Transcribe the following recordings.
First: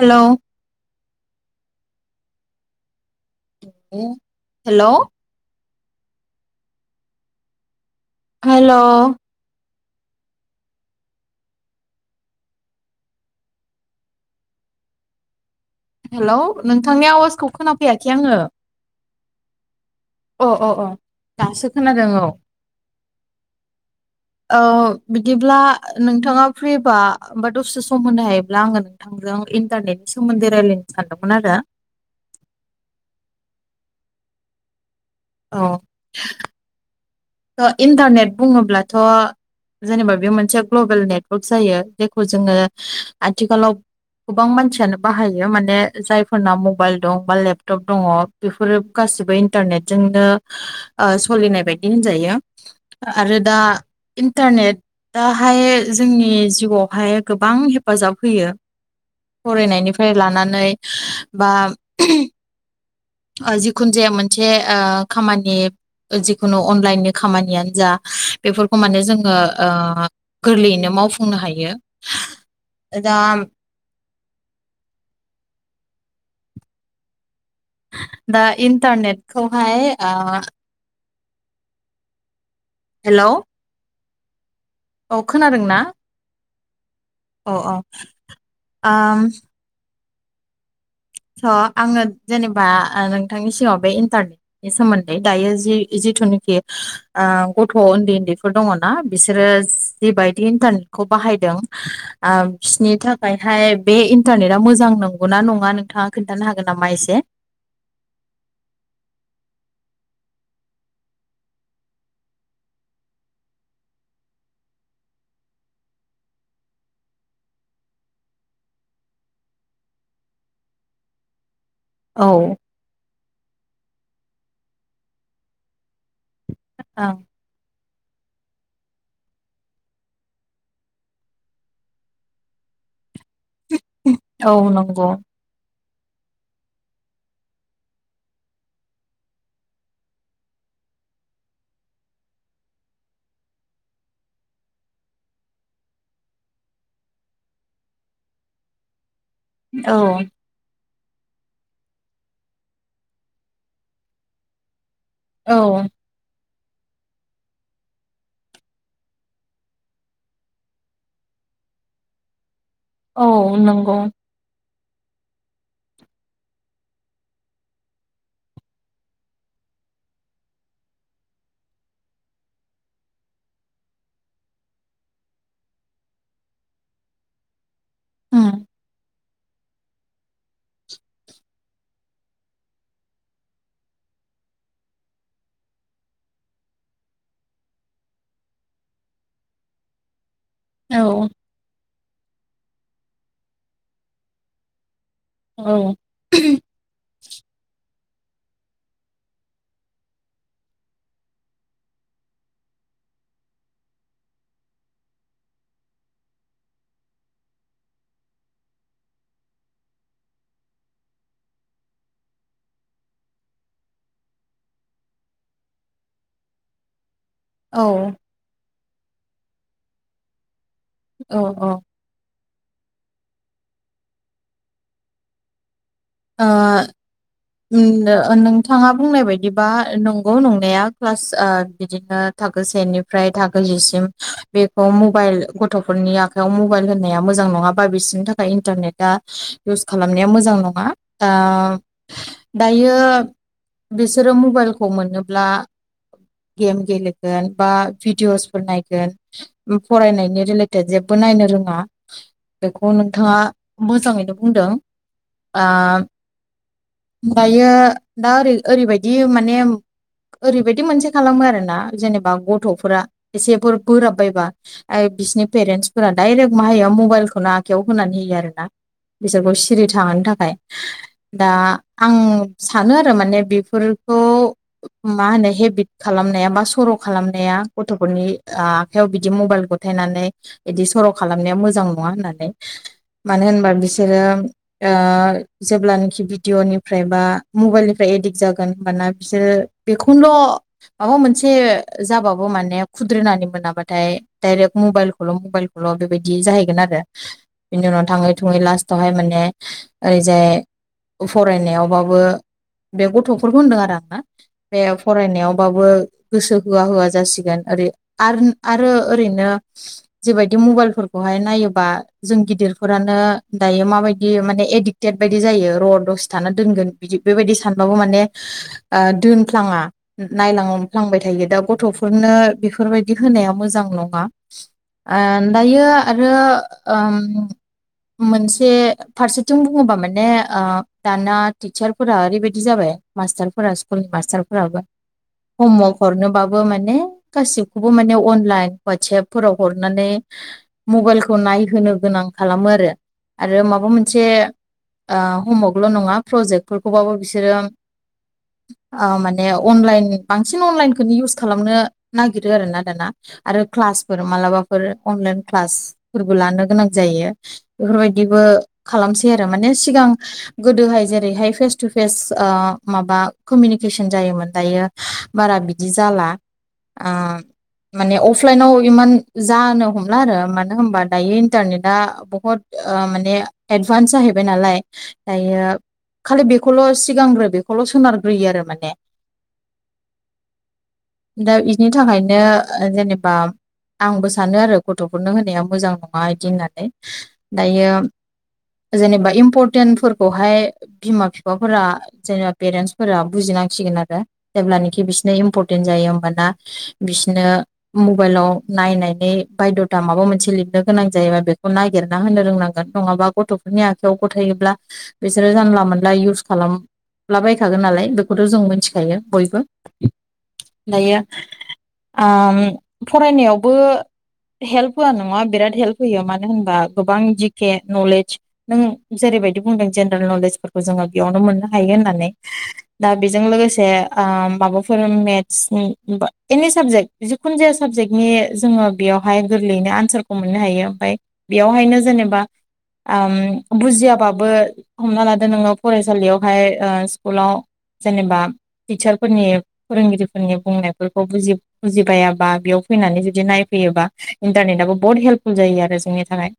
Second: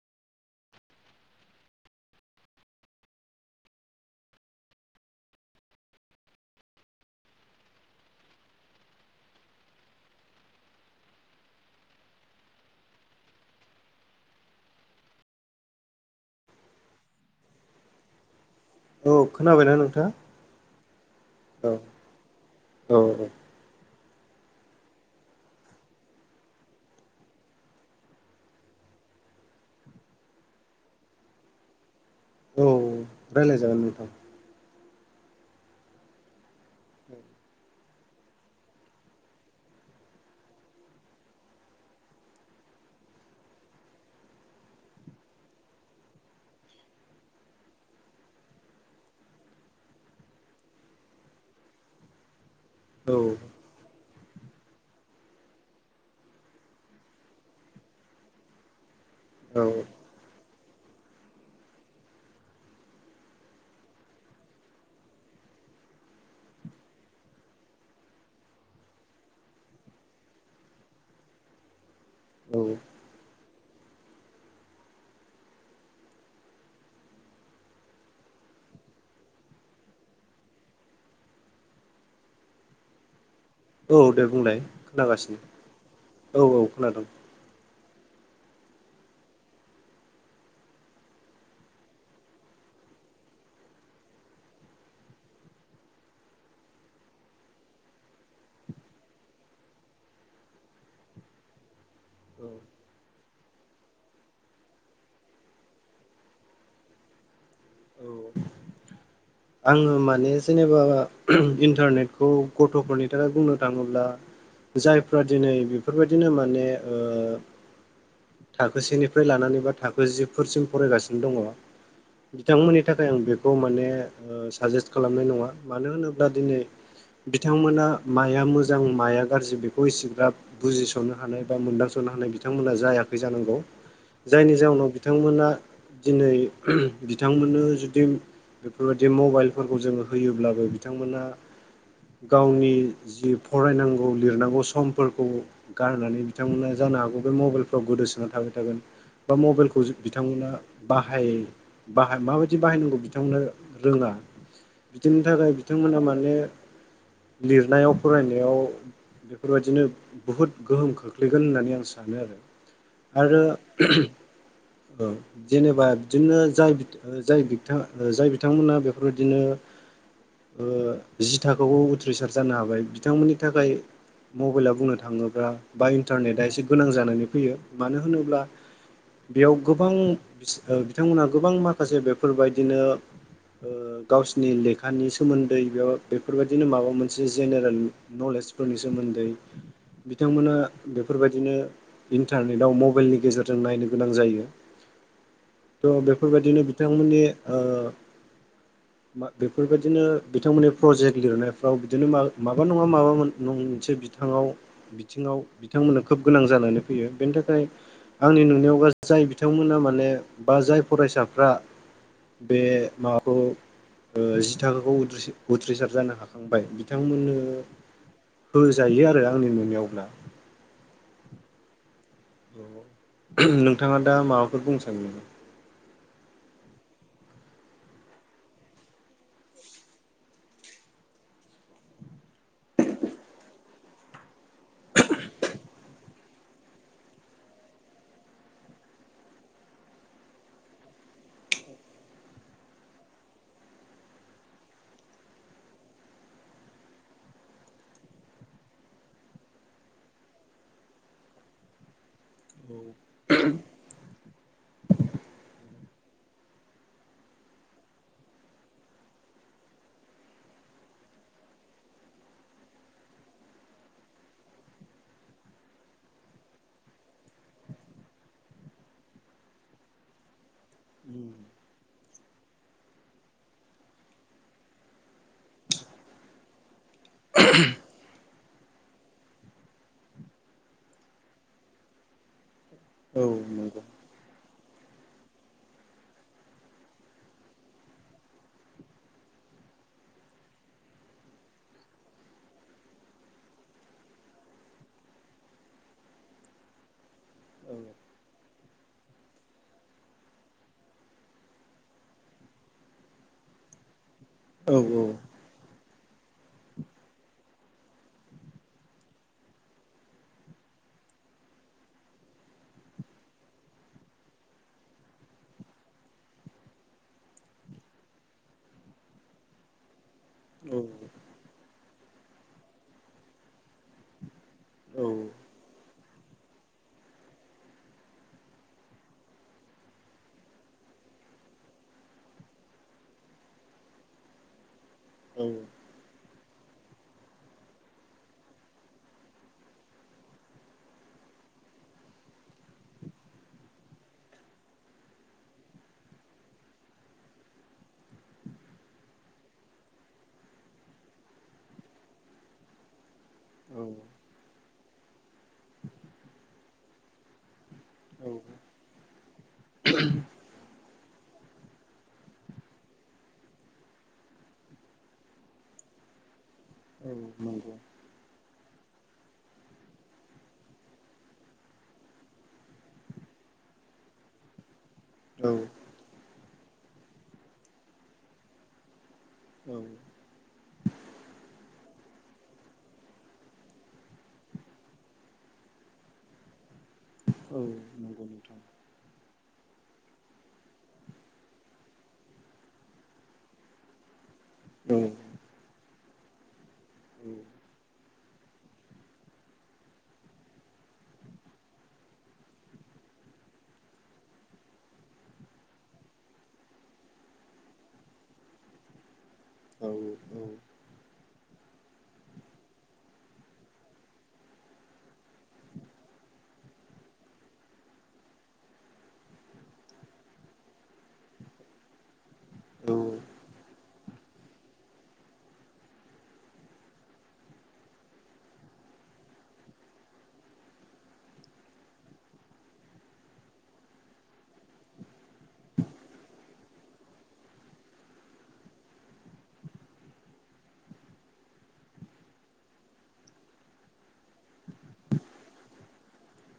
Hello hello hello hello नोंथांनि आवाजखौ खोनाफैयाखै आङो। औ खोनाबायना नोंथां? अ अ अ दासो खोनादों औ। औ औ बिदिब्ला नोंथाङा फ्रिब्ला होमबा दसे सम होनो हायोब्ला आङो नोंथां जों इन्टारनेटनि सोमोन्दै रायज्लायनो सानदोंमोन आरो। औ रायलाय जागोन नोंथां। औ। ओ इन्टारनेट बुङोब्लाथ' जेनेबा बे मोनसे ग्लबेल नेटवार्क जायो जेखौ जोङो आथिखालाव गोबां मानसियानो बाहायो माने जायफोरना मबाइल दं बा लेपटप दङ बेफोरो गा सैबो इन्टारनेट जोंनो ओ सोलिनाय बाय दि होनजायो औ आरो दा इन्टारनेटाहाय जोंनि जिउआवहाय गोबां हेफाजाब होयो। औ फरायनायनिफ्राय लानानै बा [unintelligible] ओ जिखुनु जाया मोनसे ओ खामानि जि खुनु अनलाइननि खामानियानो जा बेफोरखौ माने जोङो ओ गोरलैयैनो मावफुंनो हायो औ दा दा इन्टारनेटखौहाय ओ हेलौ औ दे बुंलाय। औ खोनागासिनो खोनादों ना औ औ खोनादों औ औ ओम स' आङो जेनेबा नोंथांनि सिगाव बे इन्टारनेटनि सोमोन्दै दायो जि-जि जिथुनिखि ओ गथ' उन्दै उन्दैफोर दङना बिसोरो जिबायदि इन्टारनेखौ बाहायदों ओ औ बिसोरनि थाखायहाय बे इन्टारनेटा मोजां नंगौना नङा नों थाङा खोन्थानो हागोन नामा एसे। औ आङो माने जेनेबा इन्टारनेटखौ गथ'फोरनि थाखाय बुंनो थाङोब्ला जायफ्रा दिनै बेफोरबायदिनो माने ओ थाखोसेनिफ्राय लानानै बा थाखो जिफोरसिम फरायगासिनो दङ औ बिथांमोननि थाखाय आं बेखौ माने ओ साजेस्ट खालामनाय नङा मानो होनोब्ला दिनै ओं बिथांमोना माया मोजां माया गाज्रि बेखौ एसेग्राब बुजिस'नो हानाय बा मोनदांस'नो हानाय बिथांमोना जाया जानांगौ औ जायनि जाउनाव नंगौ बिथांमोना दिनै बिथांमोननो जुदि बेफोरबायदि मबाइलफोरखौ जों होयोब्लाबो बिथांमोनहा गावनि जि फरायनांगौ लिरनांगौ समफोरखौ गारनानै बिथांमोना जा नो हागौ बे मबाइलफ्राव गोदोसोनानै थाबाय थागोन बा मबाइलखौ औ बिथांमोना बाहाय बाहाय माबायदि बाहायनांगौ बिथांमोना रोङा बिदिनि थाखाय औ बिथांमोनहा माने लिरनायाव फरायनायाव बेफोरबायदिनो बुहुद गोहोम खोख्लैगोन होननानै आं सानो आरो। आरो औ नंगौ [unintelligible] औ जेनेबा बिदिनो जाय जाय बिथां जाय बिथांमोना बेफोरबायदिनो ओ जि थाखोखौ उथ्रिसार जानो हाबाय बिथांमोननि थाखाय मबाइला बुंनो थाङोब्ला बा इन्टारनेटआ एसे गोनां जानानै फैयो मानो होनोब्ला उम बेयाव गोबां बिथांमोनहा गोबां माखासे बेफोरबायदिनो गावसिनि लेखानि सोमोन्दै बेयाव बेफोरबायदिनो माबा मोनसे जेनेरेल नलेज फोरनि सोमोन्दै [inaudible] बिथांमोना औ बेफोरबायदिनो इन्टारनेटाव मबाइलनि गेजेरजों नायनो गोनां जायो। औ थ' बेफोरबायदिनो बिथांमोननि ओ [unintelligible] मा बेफोरबायदिनो बिथांमोननि प्रजेग लिरनायफोराव माबा नङा माबा मोनसे बिथांआव बिथिङाव बिथांमोननो खोब गोनां जानानै फैयो बेनि थाखाय आंनि नुनायावा जाय बिथांमोना माने बा जाय फरायसाफ्रा बे माबाखौ जि थाखोखौ उथ्रिसार जानो हाखांबाय बिथांमोननो औ होजायो आरो आंनि नुनायावब्ला। औ औ। नोंथाङा दा माबाफोर बुंनो सानो नामा? ओ नोंथाङा बुंनाय बायदिबा नंगौ नंनाया प्लास बिदिनो। थाखो सेनिफ्राय थाखो जिसिम बेखौ मबाइल गथ'फोरनि आखायाव मबाइल होननाया मोजां मोजां नङाबा बिसोरनि थाखाय इन्टारनेटा इउस खालामनाया मोजां नङा। ओ दायो। बिसोरो मबाइलखौ मोनोब्ला गेम गेलेगोन बा भिडअसफोर नायगोन फरायनायनि रिलेटेड जेबो नायनो रोङा औ बेखौ नोंथाङा मोजाङैनो बुंदों। ओ दायो दा ओरै ओरैबायदि माने ओरैबायदि मोनसे खालामो आरो ना जेनेबा गथ'फोरा एसेफोर बोराबबायबा बिसिनि पेरेन्टसफोरा दायरेक्ट मा होयो मबाइलखौनो आखायाव होनानै होयो आरो ना। बिसोरखौ सिरि थाहोनो थाखाय। दा आं सानो आरो माने बेफोरखौ मा होनो हेबिट खालाम खालामनाया बा सर' खालामनाया गथ'फोरनि आखाइयाव बिदि मबाइल गथायनानै बिदि सर' खालामनाया मोजां नङा होननानै। औ मानो होनबा नंगौ बिसोरो ओ जेब्लानोखि भिडिअ'निफ्राय बा मबाइलनिफ्राय एडिक्ट जागोन होमबाना बिसोरो बेखौल' माबा मोनसे जाबाबो माने खुद्रिनानै मोनाबाथाय दायरेक मबलखौल' मबाइल खौल' बेबायदि जाहैगोन आरो औ बिनि उनाव थाङै थुङै लास्टावहाय माने ओरैजाय फरायनायावबाबो बे गथ'फोरखौ होनदों आरो आं ना औ बे फरायनायावबाबो गोसो होआ होआ जासिगोन ओरै आरो ओरैनो जेबायदि मबाइलफोरख बेहाय नायोबा जों गिदिरफोरानो दायो माबायदि माने एदिक टेट बायदि जायो र' दसे थाना दोनगोन बिदि बेबायदि सानबाबो माने ओ दोनफ्लाङा नायलांफ्लांबाय थायो दा गथ'फोरनो बेफोरबायदि होनाया मोजां नङा। ओन दायो आरो ओम मोनसे फारसेथिं बु बुङोबा माने ओ दाना टिचारफोरा ओरैबायदि जाबाय मास्टारफोरा स्कुलनि मास्टारफोराबो औ औ हमवर्क हरनोबाबो बो माने गासिखौबो माने अनलायन हुवाट्स एपफोराव हरनानै मबाइलखौ नाय नाय होनोनो गोनां खालामो आरो आरो माबा मोनसे ओ हमवर्कल' नङा प्रजेक्टफोरखौबाबो बिसोरो ओ माने अनलाइन बांसिन अनलाइनखौनो इउस खालामनो नागिरो आरोना दाना आरो क्लासफोर मालाबाफोर अनलाइन क्लास फोरबो लानो गोनां जायो बेफोरबायदिबो खालामसै आरो माने सिगां गोदोहाय जे रैहाय फेस टु फेस माबा कमिउनिकेसन जायोमोन दायो बारा बिदि जाला आ औ नंगौ माने अफ फ्लाइनाव इमान जानो हमला आरो मानो होनबा दायो इन्टारनेट आ बुहुत ओ माने एदभान्स जाहैबाय नालाय औ दायो खालि बेख खौल' सिगांग्रो बेखौल' सोनारग्रोयो आरो माने औ दा इदिनि थाखायनो ओ जेनेबा आंबो सानो आरो गथ'फोरनो होनाया मोजां नङा इदि होननानै औ दायो नंगौ नोंथां जेनेबा इम्परटेन्टफोरखौहाय बिमा फिफाफोरा जेनेबा पेरेन्सफोरा बुजिनांसिगोन आरो औ जेब्लानोखि बिसनिया इम्परटेन जायो होमबाना बिसोरनो मबाइलाव नायनानै बायद'था माबा मोनसे लिरनो गोनां जायोबा बेखौ नागिरना होनो रोंनांगोन नङाबा गथ' फोरनि आखाइायाव गथायोबब्ला बिसोरो जानला मोनला इउस खालाम लाबायखागोन नालाय बेखौथ' जों मिथिखायो बयबो औ दायो ओम फरायनायावबो हेल्प होआ नङा बिराद हेल्प होयो मानो होनबा गोबां जिके नलेज नों जेरैबायदि बुंदों जेनेरेल नलेजफोरखौ जोङो बेयावनो मोननो हायो होननानै दा बेजों लोगोसे ओ माबाफोर मेथ्सनि बा एनि साबजेक्ट जिखुन जाया साबजेक्टनि जोङो बे बेयावहाय गोरलैनो आनसार मोननो हायो ओमफ्राय बेयावहायनो जेनेबा ओम बुजियाबाबो हमना लादो नोंङाव फरायसालियावहाय ओ स्कुलाव जेनेबा टिचारफोरनि फोरोंगिरिफोरनि बुंनायफोरखौ बुजि-बुजिबायाबा बेयाव फैनानै जुदि नायफै योबा इन्टरनेट आबो बहद हेल्फफुल जायो आरो जोंनि थाखाय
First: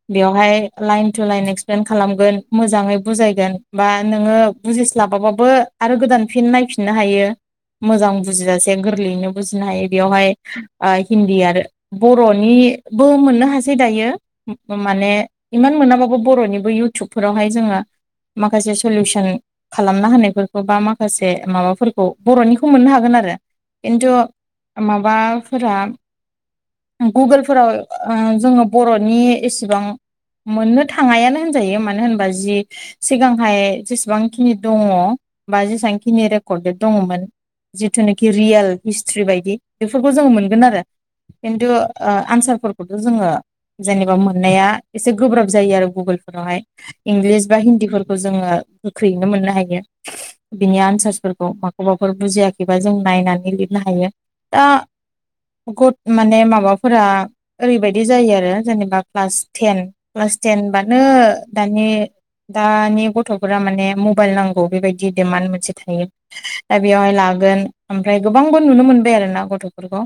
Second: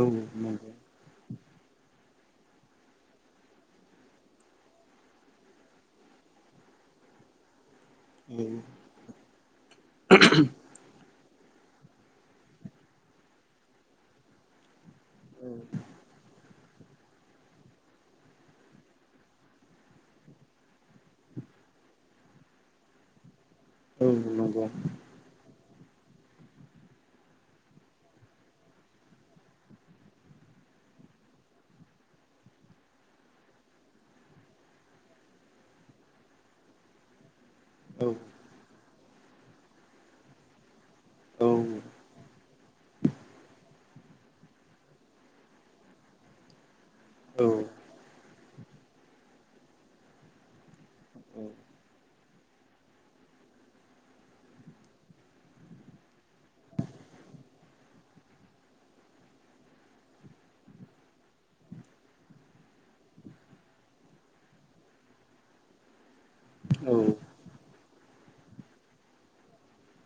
नंगौ औ नंगौ औ नंगौ औ औ बेवहाय लाइन लायन एक्सप्लेन खालामगोन मोजाङै बुजायगोन बा नोङो बुजिस्लाबाबाबो आरो गोदान फिन नायफिननो हायो मोजां बुजिजासे गोरलैयैनो बुजिनो हायो बेयावहाय ओ हिन्दी आरो बर'नि बो मोननो हासै दायो, माने इमान मोनाबाब बो बर'निबो इउटुबफोरावहाय जोङो माखासे सलुसन खालामना होनायफोरखौ बा माखासे माबाफोरखौ बर'निखौ मोननो हागोन आरो खिन्थु माबाफोरा गुगोलफोराव ओ जोङो बर'नि एसेबां मोननो थाङायानो होनजायो मानो होनबा जि सिगांहाय जेसेबांखिनि दङ बा जेसां बां खिनि रेकर्डेड दङमोन जिथुनोखि रियेल हिस्ट्रि बायदि बेफोरखौ जोङो मोनगोन आरो। खिन्थु ओ आनसारफोरखौथ' जोङो जेनेबा मोननाया एसे गोब्राब जायो आरो गुगोलफोरावहाय इंलिस बा हिन्दीफोरखौ जोंङो गोख्रैयैनो मोननो हायो। बिनि आनसार्सफोरखौ माखौबाफोर बुजियाखैबा जों नायनानै लिरनो हायो। दा गट माने माबाफोरा ओरैबायदि जायो आरो जेनेबा क्लास टेन क्लास टेनबानो दानि दानि गथ'फोरा माने मबाइल नांगौ बेबायदि डिमान्ड मोनसे थायो। दा बेवहाय लागोन ओमफ्राय गोबांबो नुनो मोनबाय आरोना गथफोरखौ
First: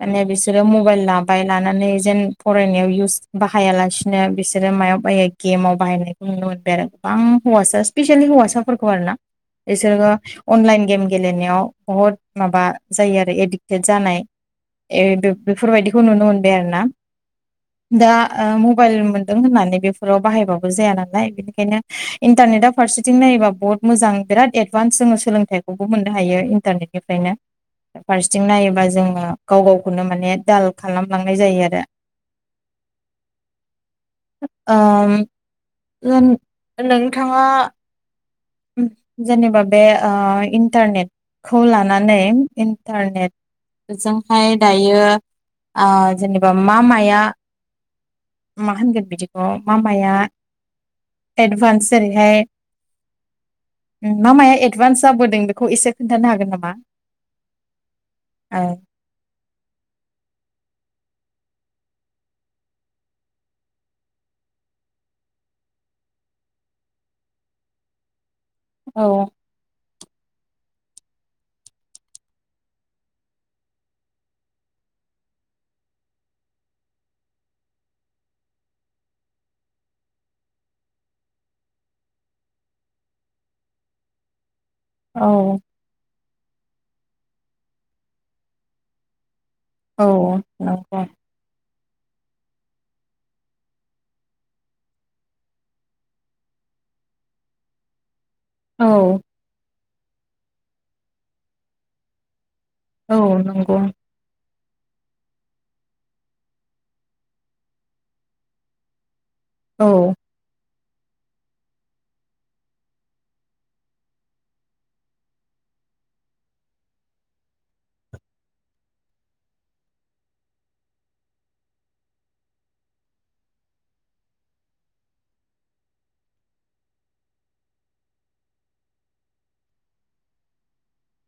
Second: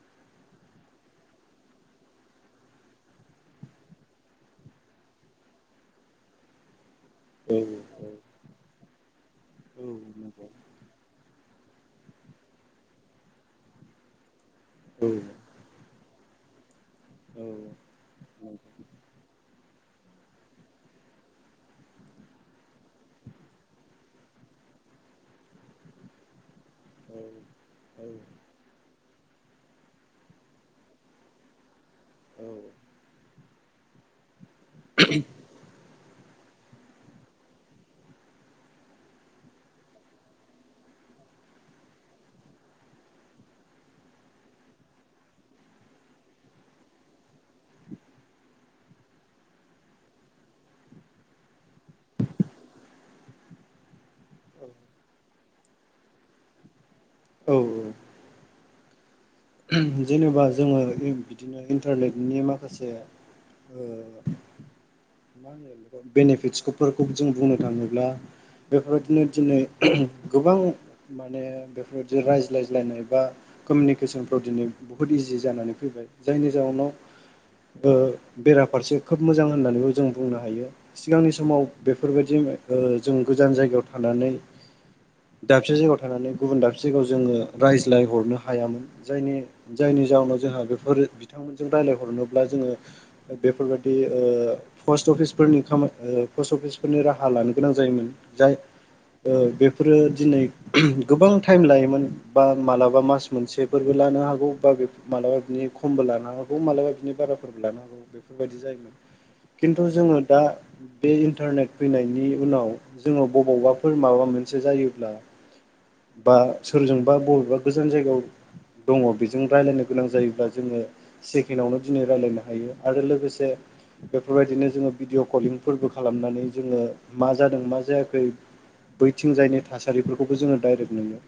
माने बिसोरो मबाइल लाबाय लानानै जेन फरायनायाव इउस बाहायालासिनो बिसोरो मायाव बायो गेमाव बाहायनायखौ नुनो मोनबाय आरो गोबां हौवासा स्पेसियेलि हौवासाफोरखौ आरो ना। बिसोरो अनलाइन गेम गेलेनायाव बहुत माबा जायो आरो एडिक्टेड जानाय ए बे बेफोरबायदि खौ नुनो मोनबाय आरोना। दा ओ मबाइल मोन दो होननानै बेफोराव बाहायबाबो जाया नालाय बिनिखायनो इन्टारनेटा फारसेथिं नायोबा बहुत मोजां बिराद एदभान्स जोङो सोलोंथाइखौबो मोननो हायो इन्टारनेटनिफ्रायनो फारसेथिं नायोबा जोङो गाव गावखौनो माने दाल खालामलांनाय जायो आरो औ ओम ओम नोंथाङा ओम जेनेब बे ओ इन्टारनेट खौ लानानै इन्टारनेट बेजोंहाय दायो ओ जेनेबा मा माया मा होनगोन बिदिखौ मा माया एडभानस जेरैहाय ओम मा माया एडभान्स जाबोदों बेखौ एसे खोन्थानो हागोन नामा औ औ औ ओम जेनेबा जोङो बिदिनो इन्टारनेटनि माखासे ओ मा होनो बिखौ बेनिफिटसफोरखौ जों बुंनो थांङोब्ला बेफोरबायदिनो औ दिनै [unintelligible] गोबां माने बेफोरबायदि रायज्लायज्लायनाय बा कोमिउनिकेसन आव दिनै बुहुत इजि जानानै फैबाय जायनि जाहोनाव ओ बेराफारसे खोब मोजां होननानैबो जों बुंनो हायो सिगांनि समाव बेफोरबायदि [unintelligible] ओ जों गोजान जायगायाव थानानै औ दाबसे जायगायाव थानानै गुबुन दाबसे जायगायाव जोंङो रायज्लायहरनो हायामोन जायनि जायनि जाहोनाव औ जोंहा नंगौ बेफोर बिथांमोनजों रायलाय हरनोब्ला जोङो बेफोरबायदि ओ फ्सट अफिसफोरनि खामा ओ फ्सट अफिस फोरनि राहा लानो गोनां जायोमोन जाय औ ओ बेफोरो दिनै [unintelligible] गोबां टाइम लायोमोन बा मालाबा मास औ नंगौ मोनसेफोरबो लानो हागौ बा बेफो मालाबा बिनि खमबो लानो हागौ मालाबा बिनि बाराफोरबो लानो हागौ बेफोरबायदि जायोमोन खिन्थु औ जोङो दा बे इन्टारनेट फैनायनि उनाव जोङो बबावबाफोर माबा मोनसे जायोब्ला बा सोरजोंबा बबेबा गोजान जायगायाव दङ बेजों रायलायनो गोनां जायोब्ला जोङो सेकेणडआवनो दिनै रायलायनो हायो आरो लोगोसे बेफोरबायदिनो जोङो भिडिअ' कलिंफोरबो खालामनानै जोङो मा जादों मा जायाखै बैथिं जायनि थासारिफोरखौबो जोङो डाइरेक्ट नुयो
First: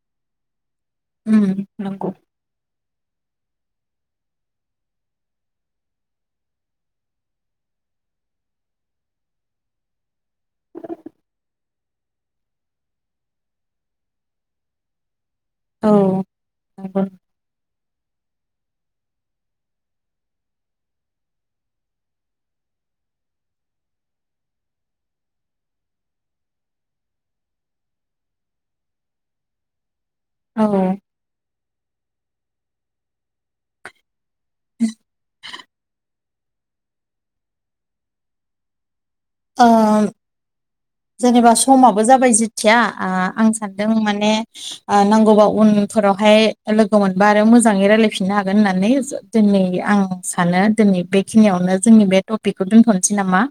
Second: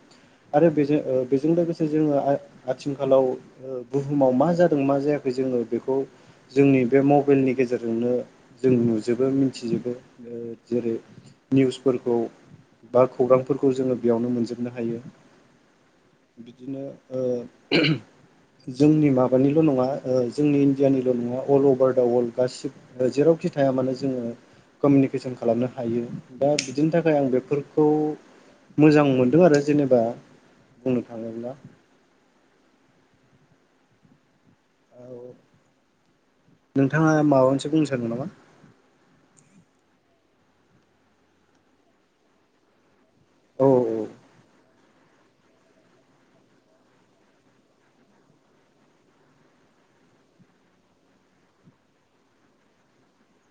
आरो बेजों ओ उम बेजों लोगोसे नंगौ जोङो आथिंखालाव ओ बुहुमाव मा जादों मा जायाखै जोङो बेखौ जोंनि बे मबाइलनि गेजेर जेरजोंनो जों नुजोबो मिथिजोबो जेरै निउसफोरखौ बा खौरांफोरखौ जोङो बेयावनो मोनजोबनो हायो बिदिनो औ ओ जोंनि माबानिल' नङा जोंनि इण्डियानिल' नङा अल अभार दा वर्ल्ड गासिबो जेराव खि थाया मानो जोङो कमिउनिकेसन खालामनो हायो दा बिदिनि थाखाय आं बेफोरखौ मोजां मोनदों आरो जेनेबा औ बुंनो थाङोब्ला औ [inaudible] नोंथाङा माबानिसो बुंनो सानदों नामा ओ जेनेबा समाबो जाबाय जेथिया आं औ सानदों माने नांगौबा उनफोरावहाय लोगो मोनबा आरो मोजाङै रायजलायफिननो हागोन होननानै दोनै आं सानो दिनै बेखिनियावनो जोंनि बे टपिकखौ दोन्थ'नोसै नामा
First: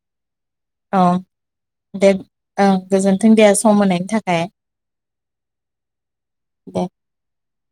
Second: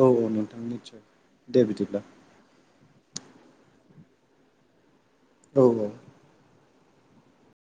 औ औ नोंथां निस्सय औ दे ओं गोजोनथों दे सम होनायनि थाखाय। औ औ। दे।